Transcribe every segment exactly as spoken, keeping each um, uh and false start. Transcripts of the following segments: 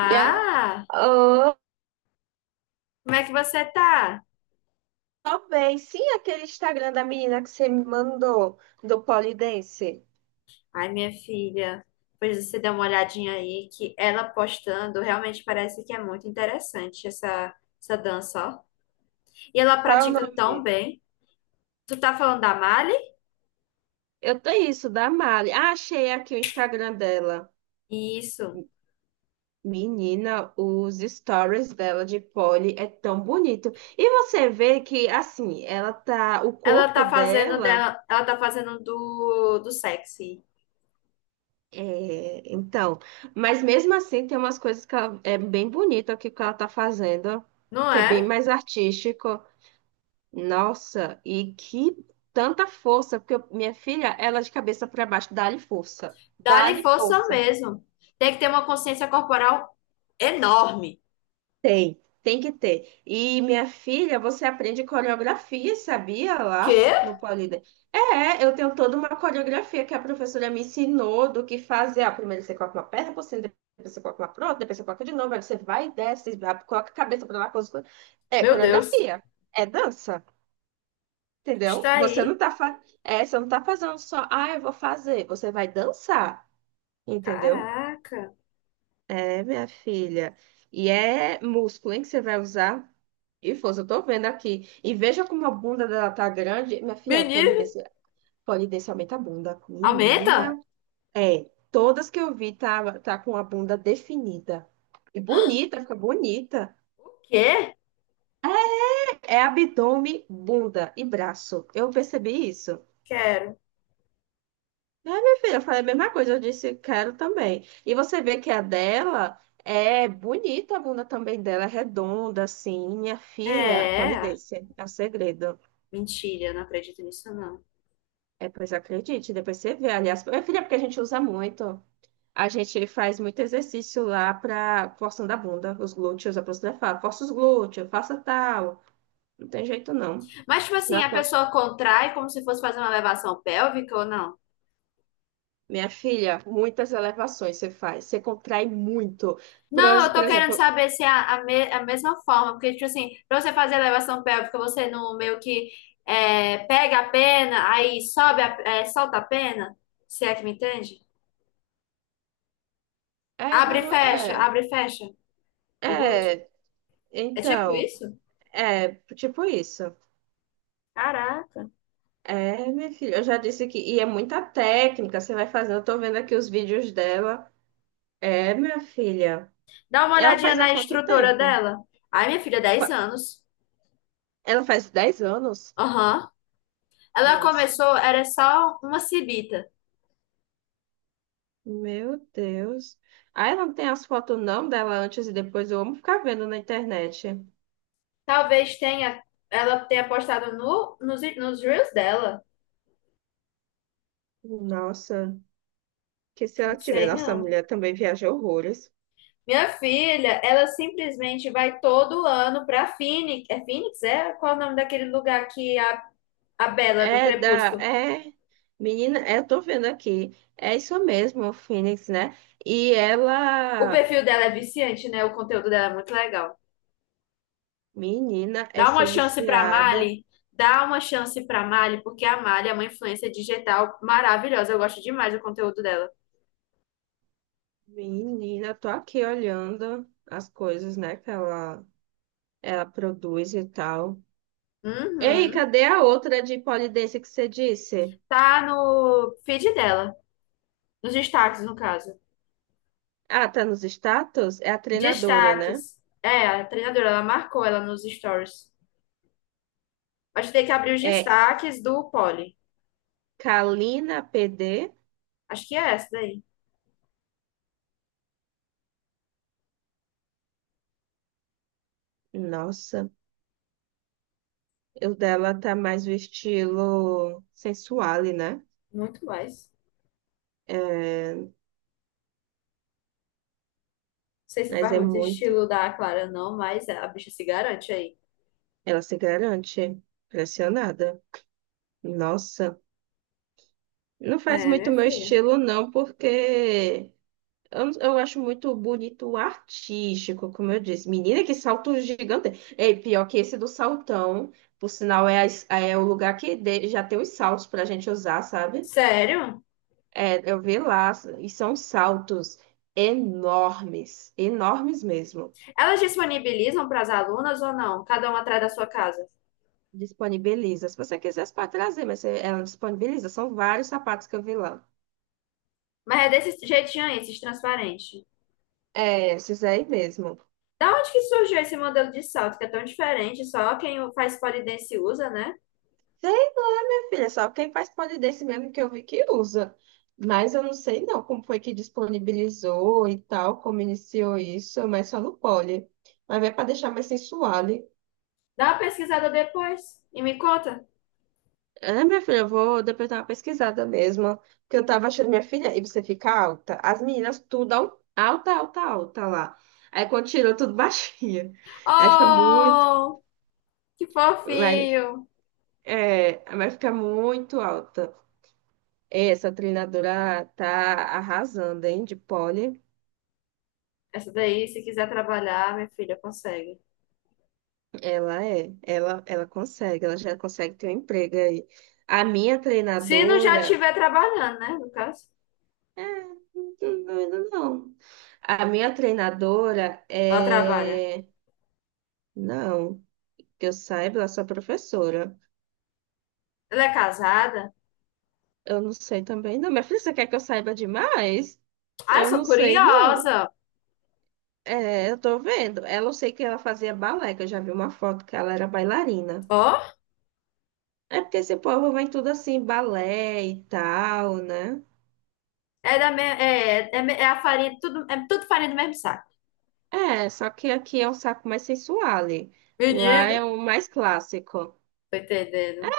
Yeah. Oh, Como é que você tá? talvez. Sim, aquele Instagram da menina que você me mandou, do Polidense. Ai, minha filha, pois você dá uma olhadinha aí que ela postando realmente parece que é muito interessante essa, essa dança, ó. E ela Qual é o pratica tão nome? bem. Tu tá falando da Mali? Eu tenho isso, da Mari. Ah, achei aqui o Instagram dela. Isso. Menina, os stories dela de poli é tão bonito. E você vê que, assim, ela tá. O Ela corpo tá fazendo dela. dela, ela tá fazendo do, do sexy, É, então. Mas mesmo assim, tem umas coisas que ela, é bem bonito aqui que ela tá fazendo, não que é bem é? mais artístico. Nossa, e que tanta força, porque eu- minha filha, ela é de cabeça para baixo, dá-lhe força, Dá-lhe dá-lhe força força. mesmo. Tem que ter uma consciência corporal enorme. Tem, tem que ter. E minha filha, você aprende coreografia, sabia lá Quê? no Polida? É, eu tenho toda uma coreografia que a professora me ensinou do que fazer. Ah, primeiro você coloca uma perna por cima, depois você coloca uma pro outra, depois você coloca de novo, aí você vai e desce, coloca a cabeça para lá, coloca... É Meu Deus. coreografia, é dança. Entendeu? Está Você não aí. tá, fa... é, você não tá fazendo só, ah, eu vou fazer. Você vai dançar, entendeu? Caraca. É, minha filha. E é músculo, hein, que você vai usar. E força, eu tô vendo aqui. E veja como a bunda dela tá grande. Minha filha, Menino. polidência, polidência aumenta a bunda. Aumenta? Menina, é. Todas que eu vi tá, tá com a bunda definida. E bonita, fica bonita. O quê? É abdômen, bunda e braço. Eu percebi isso. Quero. É, minha filha, eu falei a mesma coisa, eu disse quero também. E você vê que a dela é bonita, a bunda também dela é redonda, assim. Minha filha, É. polidência, é o segredo. Mentira, não acredito nisso, não. É, pois acredite, depois você vê. Aliás, minha filha, é porque a gente usa muito. A gente faz muito exercício lá pra forçando a bunda, os glúteos, a professora fala, força os glúteos, faça tal. Não tem jeito não. Mas, tipo assim, Na a tua- pessoa contrai como se fosse fazer uma elevação pélvica ou não? Minha filha, muitas elevações você faz, você contrai muito. Por, Não, eu por tô querendo exemplo, saber se é a, a, me- a mesma forma, porque, tipo assim, pra você fazer elevação pélvica, você não meio que é, pega a pena, aí sobe, a, é, solta a pena, se é que me entende? é, Abre e fecha, é. abre e fecha o glúteo. É, É tipo então, isso? é tipo isso. Caraca. É, minha filha, eu já disse que. E é muita técnica, você vai fazendo. Eu tô vendo aqui os vídeos dela. É, minha filha. Dá uma Ela olhadinha faz há na quanto estrutura tempo? dela. Ai, minha filha, dez Qua- anos. Ela faz dez anos? Aham. Ela Nossa, começou, era só uma cibita. meu Deus. Ah, ela não tem as fotos não dela antes e depois. Eu amo ficar vendo na internet. Talvez tenha, ela tenha postado no, nos, nos reels dela. Nossa, que se ela Não tiver. sei, Nossa, a não. mulher também viaja horrores. Minha filha, ela simplesmente vai todo ano pra Phoenix. É Phoenix, é? Qual é o nome daquele lugar que a, a Bela do É da, Crepúsculo? é, menina, é, eu tô vendo aqui, é isso mesmo, o Phoenix, né? E O ela, perfil dela é viciante, né? O conteúdo dela é muito legal. menina, é Dá uma ser chance pra viciada, Mali. Dá uma chance pra Mali, porque a Mali é uma influência digital maravilhosa. Eu gosto demais do conteúdo dela. menina, tô aqui olhando as coisas, né, que ela, ela produz e tal. Ei, Uhum. cadê a outra de polidência que você disse? Tá no feed dela, nos destaques, no caso. Ah, tá nos status? É a treinadora, né? Destaques. É, a treinadora, ela marcou ela nos stories. Acho que tem que abrir os É destaques do Poli. Kalina P D. Acho que é essa daí. Nossa, o dela tá mais o estilo sensual, né? Muito mais. Não É, sei se mas faz é muito muito. estilo da Clara, não, mas a bicha se garante aí. Ela se garante. Pressionada. Nossa. Não faz É, muito minha meu filha. estilo, não, porque eu, eu acho muito bonito o artístico, como eu disse. Menina, que salto gigante. É pior que esse do saltão. Por sinal, é, a es- é o lugar que de- já tem os saltos pra gente usar, sabe? Sério? É, eu vi lá, e são saltos enormes, enormes mesmo. Elas disponibilizam para as alunas ou não? Cada uma atrás da sua casa. Disponibiliza. Se você quiser, você pode trazer, mas você- ela disponibiliza. São vários sapatos que eu vi lá. Mas é desse jeitinho aí, esses transparentes. É, esses aí mesmo. Da onde que surgiu esse modelo de salto que é tão diferente? Só quem faz pole dance usa, né? Sei, minha filha, só quem faz polidense mesmo que eu vi que usa. Mas eu não sei não como foi que disponibilizou e tal, como iniciou isso, mas só no poli. Mas é para deixar mais sensual, hein? Dá uma pesquisada depois e me conta. É, minha filha, eu vou depois dar uma pesquisada mesmo. Porque eu tava achando, minha filha, e você fica alta. As meninas tudo al- alta, alta, alta lá. Aí quando tirou, tudo baixinha. Aí fica muito. Oh, que Vai, fofinho! é, vai ficar muito alta. É, essa treinadora tá arrasando, hein? De pole, Essa daí, se quiser trabalhar, minha filha consegue. ela é, ela, ela consegue, ela já consegue ter um emprego aí. A minha Se não já treinadora, estiver trabalhando, né? No caso. é, não, não, A minha treinadora Ela trabalha. é, não, que eu saiba, ela é só professora. Ela é casada? Eu não sei também, não. Minha filha, você quer que eu saiba demais? Ai, Eu sou não sei, não. curiosa. É, eu tô vendo. Ela, eu sei que ela fazia balé, que eu já vi uma foto que ela era bailarina. Ó, É porque esse povo vai tudo assim, balé e tal, né? é da me... é, é, é a farinha, tudo, é tudo farinha do mesmo saco. É, só que aqui é um saco mais sensual. Lá Menino, é o mais clássico. tô entendendo.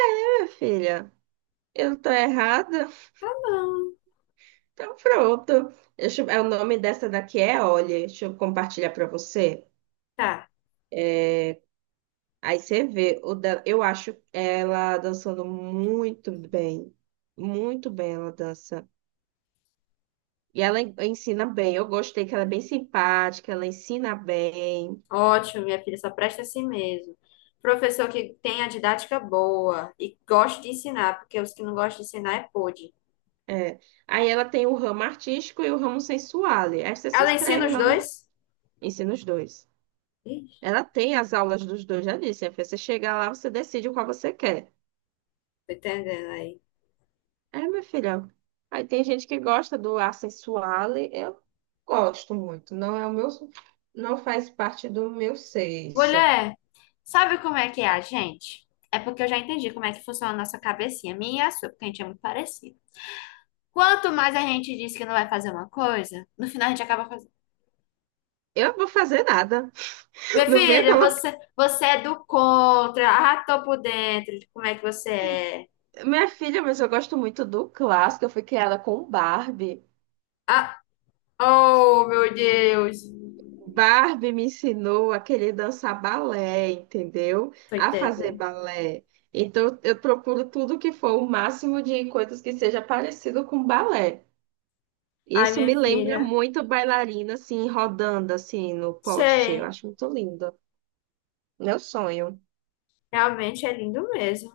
É, filha, eu tô errada? Tá bom. Então pronto. Deixa eu- é, o nome dessa daqui é Olha. Deixa eu compartilhar pra você. Tá. Aí você vê. O da- eu acho ela dançando muito bem. Muito bem ela dança. E ela en- ensina bem. Eu gostei que ela é bem simpática, ela ensina bem. Ótimo, minha filha, só presta assim mesmo. Professor que tem a didática boa e gosta de ensinar, porque os que não gostam de ensinar é pôde. É. Aí ela tem o ramo artístico e o ramo sensuale. Aí você se Ela ensina inscreve os lá no dois? ensina os dois. Ih, Ela tem as aulas dos dois, já disse. Aí você chegar lá, você decide qual você quer. tô entendendo aí. É, minha filha. Aí tem gente que gosta do ar sensuale. Eu gosto muito. Não é o meu, não faz parte do meu sexo. Mulher, sabe como é que é a gente? É porque eu já entendi como é que funciona a nossa cabecinha, minha e a sua, porque a gente é muito parecido. Quanto mais a gente diz que não vai fazer uma coisa, no final a gente acaba fazendo. Eu não vou fazer nada. Minha Não venha filha, colocar. você, você é do contra. Ah, tô por dentro de como é que você é. Minha filha, mas eu gosto muito do clássico. Eu fui criada com Barbie. Ah, Oh, meu Deus. Barbie me ensinou a querer dançar balé, entendeu? Tô A fazer entendendo. balé. Então, eu procuro tudo que for o máximo de coisas que seja parecido com balé. Ai, Isso minha me lembra filha. muito bailarina, assim, rodando, assim, no poste. Eu Sei. acho muito lindo. Meu sonho. Realmente é lindo mesmo.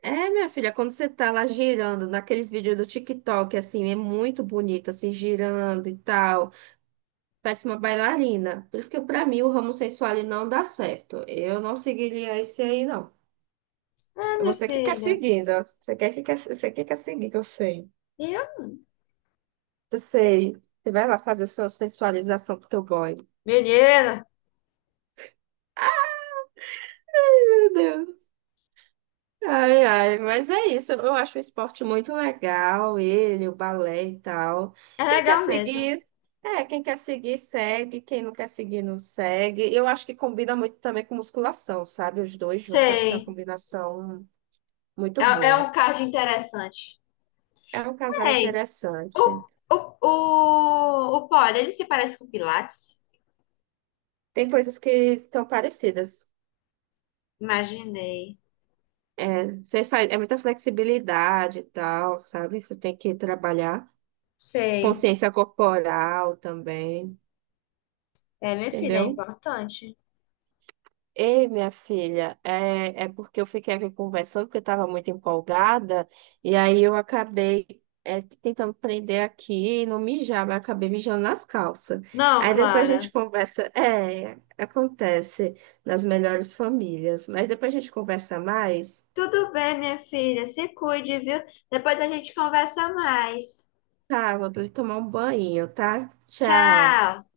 É, minha filha, quando você tá lá girando, naqueles vídeos do TikTok, assim, é muito bonito, assim, girando e tal. Parece uma bailarina. Por isso que, pra mim, o ramo sensual ele não dá certo. Eu não seguiria esse aí, não. É, É minha você que quer filha. seguir, ó. Você quer que quer, você que quer seguir, que eu sei. E eu? Eu sei. Você vai lá fazer sua sensualização pro teu boy. Menina, Meu Deus. Ai, ai, mas é isso. Eu acho o esporte muito legal, ele, o balé e tal. é Quem quer legal mesmo. seguir, é, quem quer seguir, segue. Quem não quer seguir, não segue. Eu acho que combina muito também com musculação, sabe? Os dois juntos, acho que é uma Sei. combinação muito É, é um boa. caso interessante. É um casal Ei, interessante. o, o, o, o Poli, ele se parece com o Pilates? Tem coisas que estão parecidas. Imaginei. É, você faz, é muita flexibilidade e tal, sabe? Você tem que trabalhar Sei. consciência corporal também, É, minha filha, é entendeu? importante. Ei, minha filha, é, é porque eu fiquei aqui conversando, porque eu estava muito empolgada, e aí eu acabei é, tentando prender aqui e não mijar, mas acabei mijando nas calças. Não, Aí depois a gente Clara. conversa. É, acontece nas melhores famílias, mas depois a gente conversa mais. Tudo bem, minha filha. Se cuide, viu? Depois a gente conversa mais. Tá, vou ter que tomar um banho, tá? Tchau. Tchau.